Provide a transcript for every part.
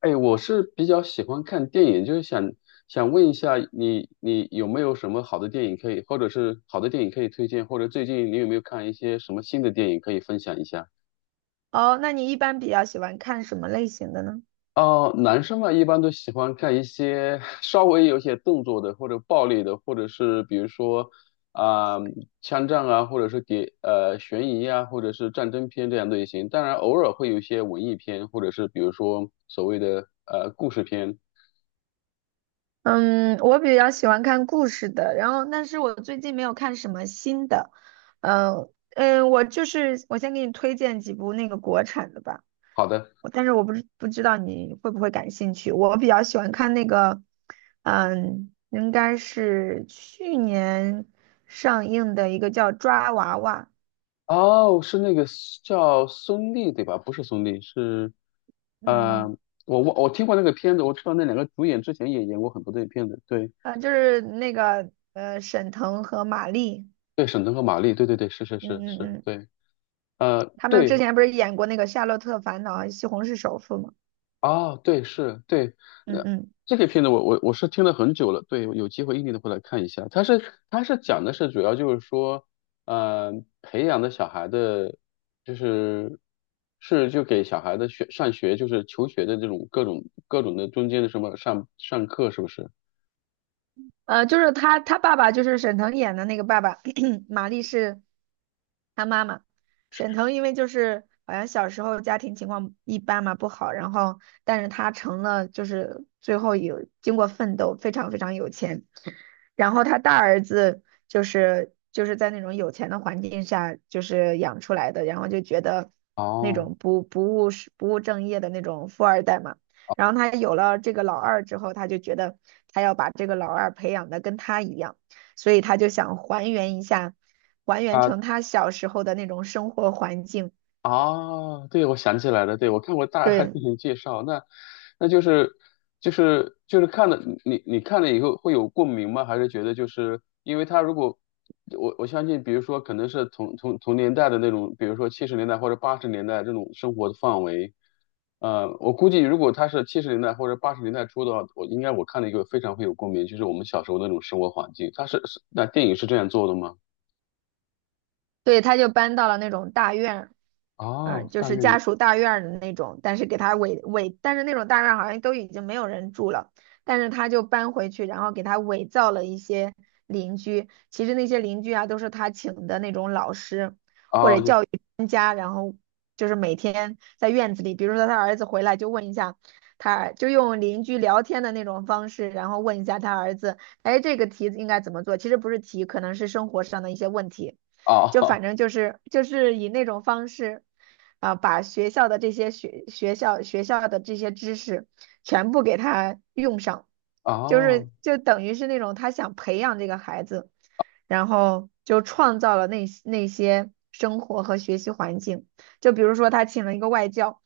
哎，我是比较喜欢看电影，就是想问一下你有没有什么好的电影可以，或者是好的电影可以推荐，或者最近你有没有看一些什么新的电影可以分享一下？哦，那你一般比较喜欢看什么类型的呢？哦，男生嘛，一般都喜欢看一些 稍微有些动作的，或者暴力的，或者是比如说啊、枪战啊，或者是悬疑啊，或者是战争片这样类型。当然，偶尔会有一些文艺片，或者是比如说所谓的故事片。嗯，我比较喜欢看故事的，然后但是我最近没有看什么新的。嗯嗯，我就是我先给你推荐几部那个国产的吧，好的。但是我不知道你会不会感兴趣。我比较喜欢看那个，应该是去年上映的一个叫《抓娃娃》，哦，是那个 叫孙俪对吧？不是孙俪，是呃，嗯，我听过那个片子，我知道那两个主演之前也演过很多的片子，对就是那个沈腾和马丽，对，沈腾和马丽，对对对，是是嗯是嗯是，嗯。对，他们之对，前不是演过那个《夏洛特烦恼》《西红柿首富》吗？哦，对，是，对，嗯呃，嗯，这个片子我是听了很久了，对，有机会一定得会来看一下。它是讲的是主要就是说，呃，培养的小孩的，就是就给小孩的学上学就是求学的这种各种的中间的什么上课是不是？就是他爸爸就是沈腾演的那个爸爸，玛丽是他妈妈。沈腾因为就是好像小时候家庭情况一般嘛，不好，然后但是他成了就是最后有经过奋斗，非常非常有钱。然后他大儿子就是在那种有钱的环境下就是养出来的，然后就觉得那哦。种不务实不务正业的那种富二代嘛。然后他有了这个老二之后，他就觉得他要把这个老二培养的跟他一样，所以他就想还原一下，还原成他小时候的那种生活环境。啊，对，我想起来了，对，我看过大概对，进行介绍，那就是就是看了你看了以后会有共鸣吗？还是觉得就是因为他如果我相信，比如说可能是同年代的那种，比如说七十年代或者八十年代这种生活的范围，我估计如果他是七十年代或者八十年代初的话，我应该我看了一个非常会有共鸣，就是我们小时候那种生活环境，他是那电影是这样做的吗？对，他就搬到了那种大院儿，哦，就大是院里，家属大院儿的那种，但是给他伪伪，但是那种大院儿好像都已经没有人住了，但是他就搬回去，然后给他伪造了一些邻居，其实那些邻居啊都是他请的那种老师或哦者就教育专家，然后就是每天在院子里，比如说他儿子回来就问一下他，就用邻居聊天的那种方式，然后问一下他儿子，哎，这个题应该怎么做？其实不是题，可能是生活上的一些问题。就哦 反正就是以那种方式啊，把学校的这些学校的这些知识全部给他用上，就哦。是就等于是那种他想培养这个孩子，然后就创造了那些生活和学习环境，就比如说他请了一个外教。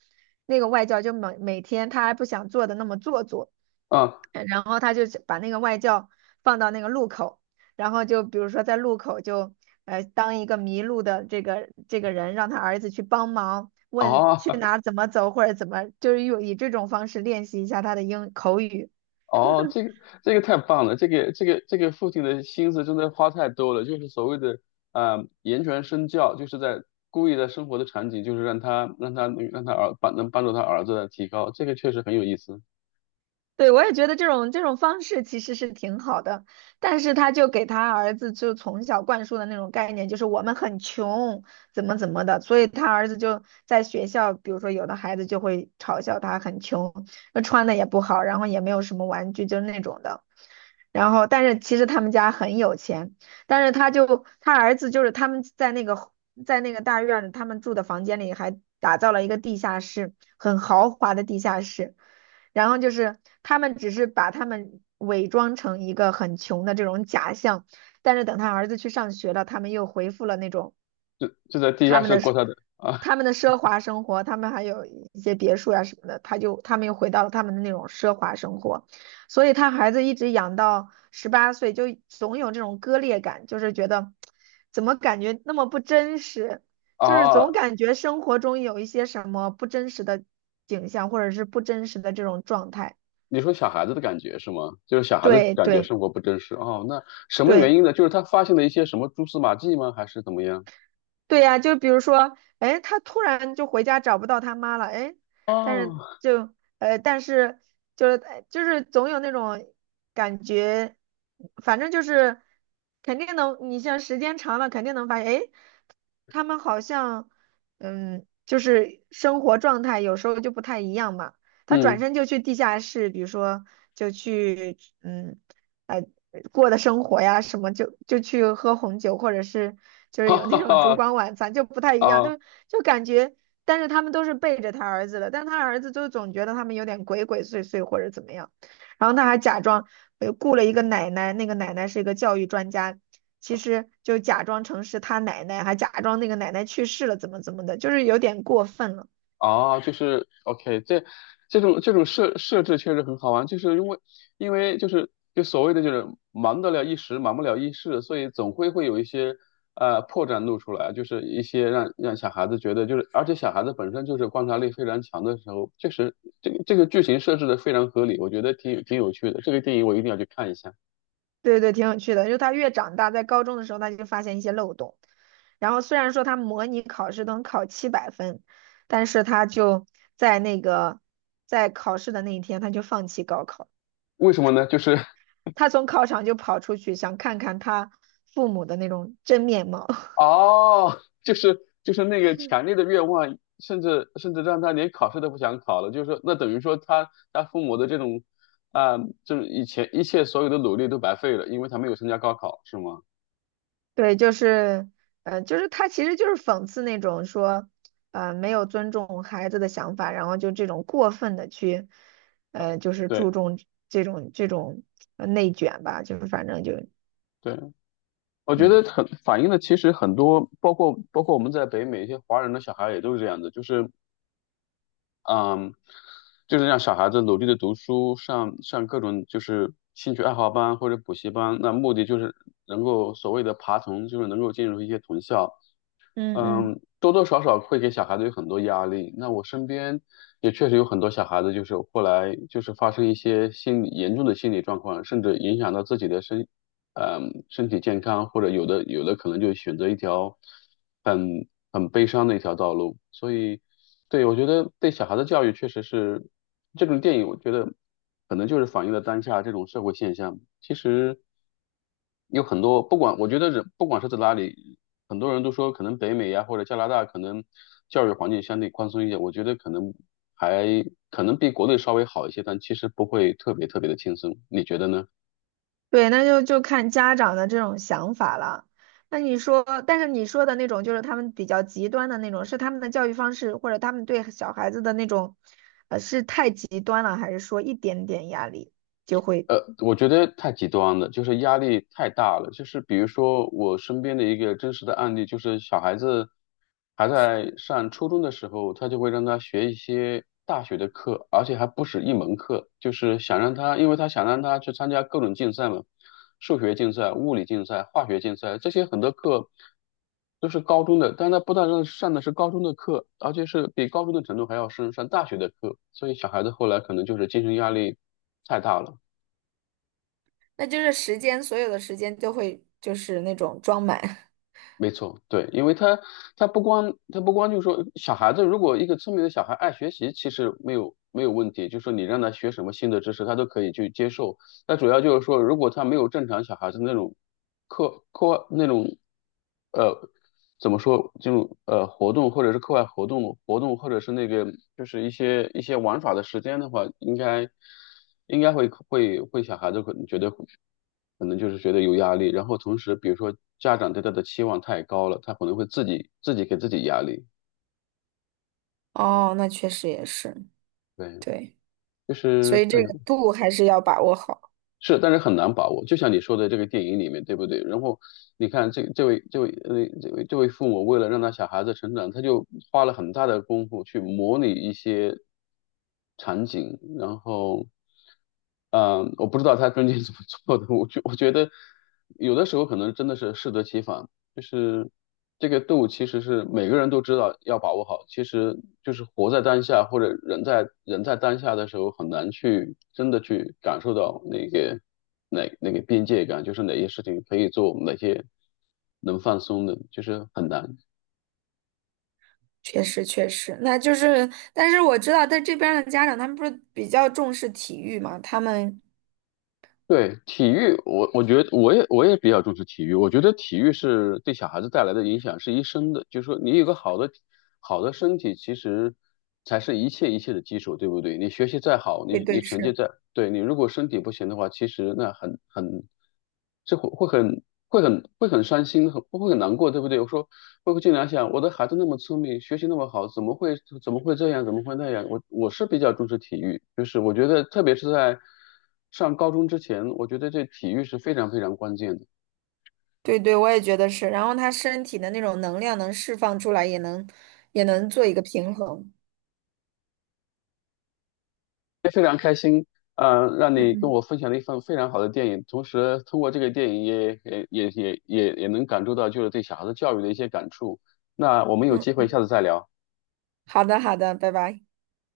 那个外教就每天他还不想做的那么做作，啊，然后他就把那个外教放到那个路口，然后就比如说在路口就当一个迷路的这个人，让他儿子去帮忙，问哦去哪儿怎么走或者怎么，就是用以这种方式练习一下他的英口语。哦，这个太棒了，这个父亲的心思真的花太多了，就是所谓的啊言传身教，就是在故意在生活的场景，就是让帮助他儿子来提高，这个确实很有意思，对，我也觉得这种方式其实是挺好的，但是他就给他儿子就从小灌输的那种概念，就是我们很穷，怎么怎么的，所以他儿子就在学校，比如说有的孩子就会嘲笑他很穷，那穿的也不好，然后也没有什么玩具，就是那种的。然后，但是其实他们家很有钱，但是他儿子就是他们在那个大院里，他们住的房间里还打造了一个地下室，很豪华的地下室。然后就是他们只是把他们伪装成一个很穷的这种假象，但是等他儿子去上学了，他们又恢复了那种就在地他下们室的过奢他的啊他们的奢华生活，他们还有一些别墅呀、什么的，他们又回到了他们的那种奢华生活，所以他孩子一直养到18岁，就总有这种割裂感，就是觉得怎么感觉那么不真实，就是啊，总感觉生活中有一些什么不真实的景象，或者是不真实的这种状态。你说小孩子的感觉是吗？就是小孩子对感觉对生活不真实哦，那什么原对因呢？就是他发现了一些什么蛛丝马迹吗？还是怎么样？对呀、就比如说，哎，他突然就回家找不到他妈了，哎，但是哦，就呃，但是就是就是总有那种感觉，反正就是肯定能，你像时间长了，肯定能发现，哎，他们好像就是生活状态有时候就不太一样嘛。他转嗯，身就去地下室，比如说就去哎过的生活呀什么，就去喝红酒，或者是就 是哈有哈那种烛哈光晚餐，就不太一样，啊。就感觉，但是他们都是背着他儿子的，但他儿子就总觉得他们有点鬼鬼祟祟或者怎么样，然后他还假装雇了一个奶奶，那个奶奶是一个教育专家。其实就假装成是他奶奶，还假装那个奶奶去世了，怎么怎么的，就是有点过分了。啊，就是 OK，这种设置确实很好玩，就是因为就是所谓的就是忙得了一时，忙不了一世，所以总会有一些破绽露出来，就是一些让小孩子觉得就是，而且小孩子本身就是观察力非常强的时候，确实这个剧情设置的非常合理，我觉得挺有趣的，这个电影我一定要去看一下。对对，挺有趣的。就他越长大，在高中的时候，他就发现一些漏洞。然后虽然说他模拟考试能考700分，但是他就在那个在考试的那一天，他就放弃高考，为什么呢？就是 他从考场就跑出去，想看看他父母的那种真面貌。哦，就是那个强烈的愿望，甚至让他连考试都不想考了，就是说，那等于说他父母的这种啊、就是以前一切所有的努力都白费了，因为他没有参加高考，是吗？对，就是，就是他其实就是讽刺那种说，没有尊重孩子的想法，然后就这种过分的去，就是对注重这种内卷吧，就是反正就，对，我觉嗯得很反映了其实很多，包括我们在北美一些华人的小孩也都是这样的，就是嗯，就是让小孩子努力的读书，上各种就是兴趣爱好班或者补习班，那目的就是能够所谓的爬藤，就是能够进入一些藤校。嗯嗯，嗯，多多少少会给小孩子有很多压力。那我身边也确实有很多小孩子，就是后来就是发生一些心理严重的心理状况，甚至影响到自己的身体健康，或者有的可能就选择一条很悲伤的一条道路。所以，对，我觉得对小孩的教育确实是这种电影，我觉得可能就是反映了当下这种社会现象。其实有很多，不管我觉得人不管是在哪里，很多人都说可能北美呀或者加拿大可能教育环境相对宽松一点，我觉得可能还可能比国内稍微好一些，但其实不会特别特别的轻松。你觉得呢？对，那就看家长的这种想法了。那你说，但是你说的那种就是他们比较极端的那种，是他们的教育方式，或者他们对小孩子的那种，是太极端了，还是说一点点压力？就会？呃，我觉得太极端了，就是压力太大了。就是比如说，我身边的一个真实的案例，就是小孩子还在上初中的时候，他就会让他学一些大学的课，而且还不止一门课，就是想让他，因为他想让他去参加各种竞赛嘛，数学竞赛、物理竞赛、化学竞赛，这些很多课都是高中的，但他不但是上的是高中的课，而且是比高中的程度还要深，上大学的课，所以小孩子后来可能就是精神压力太大了。那就是时间，所有的时间都会就是那种装满。没错，对，因为他不光就是说小孩子，如果一个聪明的小孩爱学习，其实没有问题，就是说你让他学什么新的知识，他都可以去接受。那主要就是说，如果他没有正常小孩子那种课外那种呃怎么说就活动或者是课外活动或者是那个就是一些玩耍的时间的话，应该会小孩子可能觉得可能就是觉得有压力，然后同时比如说家长对他的期望太高了，他可能会自己给自己压力，哦，那确实也是，对，对，就所是以对。这个度还是要把握好。是，但是很难把握。就像你说的这个电影里面，对不对？然后你看这位父母为了让他小孩子成长，他就花了很大的功夫去模拟一些场景，然后，嗯、我不知道他中间怎么做的。我觉得有的时候可能真的是适得其反。就是这个度，其实是每个人都知道要把握好。其实就是活在当下，或者人在当下的时候，很难去真的去感受到那个哪那个边界感，就是哪些事情可以做，哪些能放松的，就是很难。确实，确实，那就是，但是我知道在这边儿的家长，他们不是比较重视体育嘛，他们，对，体育，我觉得我也比较重视体育。我觉得体育是对小孩子带来的影响是一生的，就是说你有个好的身体，其实才是一切的基础，对不对？你学习再好，对你对成绩是，再，对，你如果身体不行的话，其实那很很，这会很伤心，很难过，对不对？我说包括经常想，我的孩子那么聪明，学习那么好，怎么会这样，怎么会那样？我是比较重视体育，就是我觉得特别是在上高中之前，我觉得这体育是非常非常关键的。对对，我也觉得是。然后他身体的那种能量能释放出来，也能做一个平衡。啊，让你跟嗯我分享了一份非常好的电影，同时通过这个电影也能感受到就是对小孩子教育的一些感触。那我们有嗯机会嗯，下次再聊。好的好的，拜拜。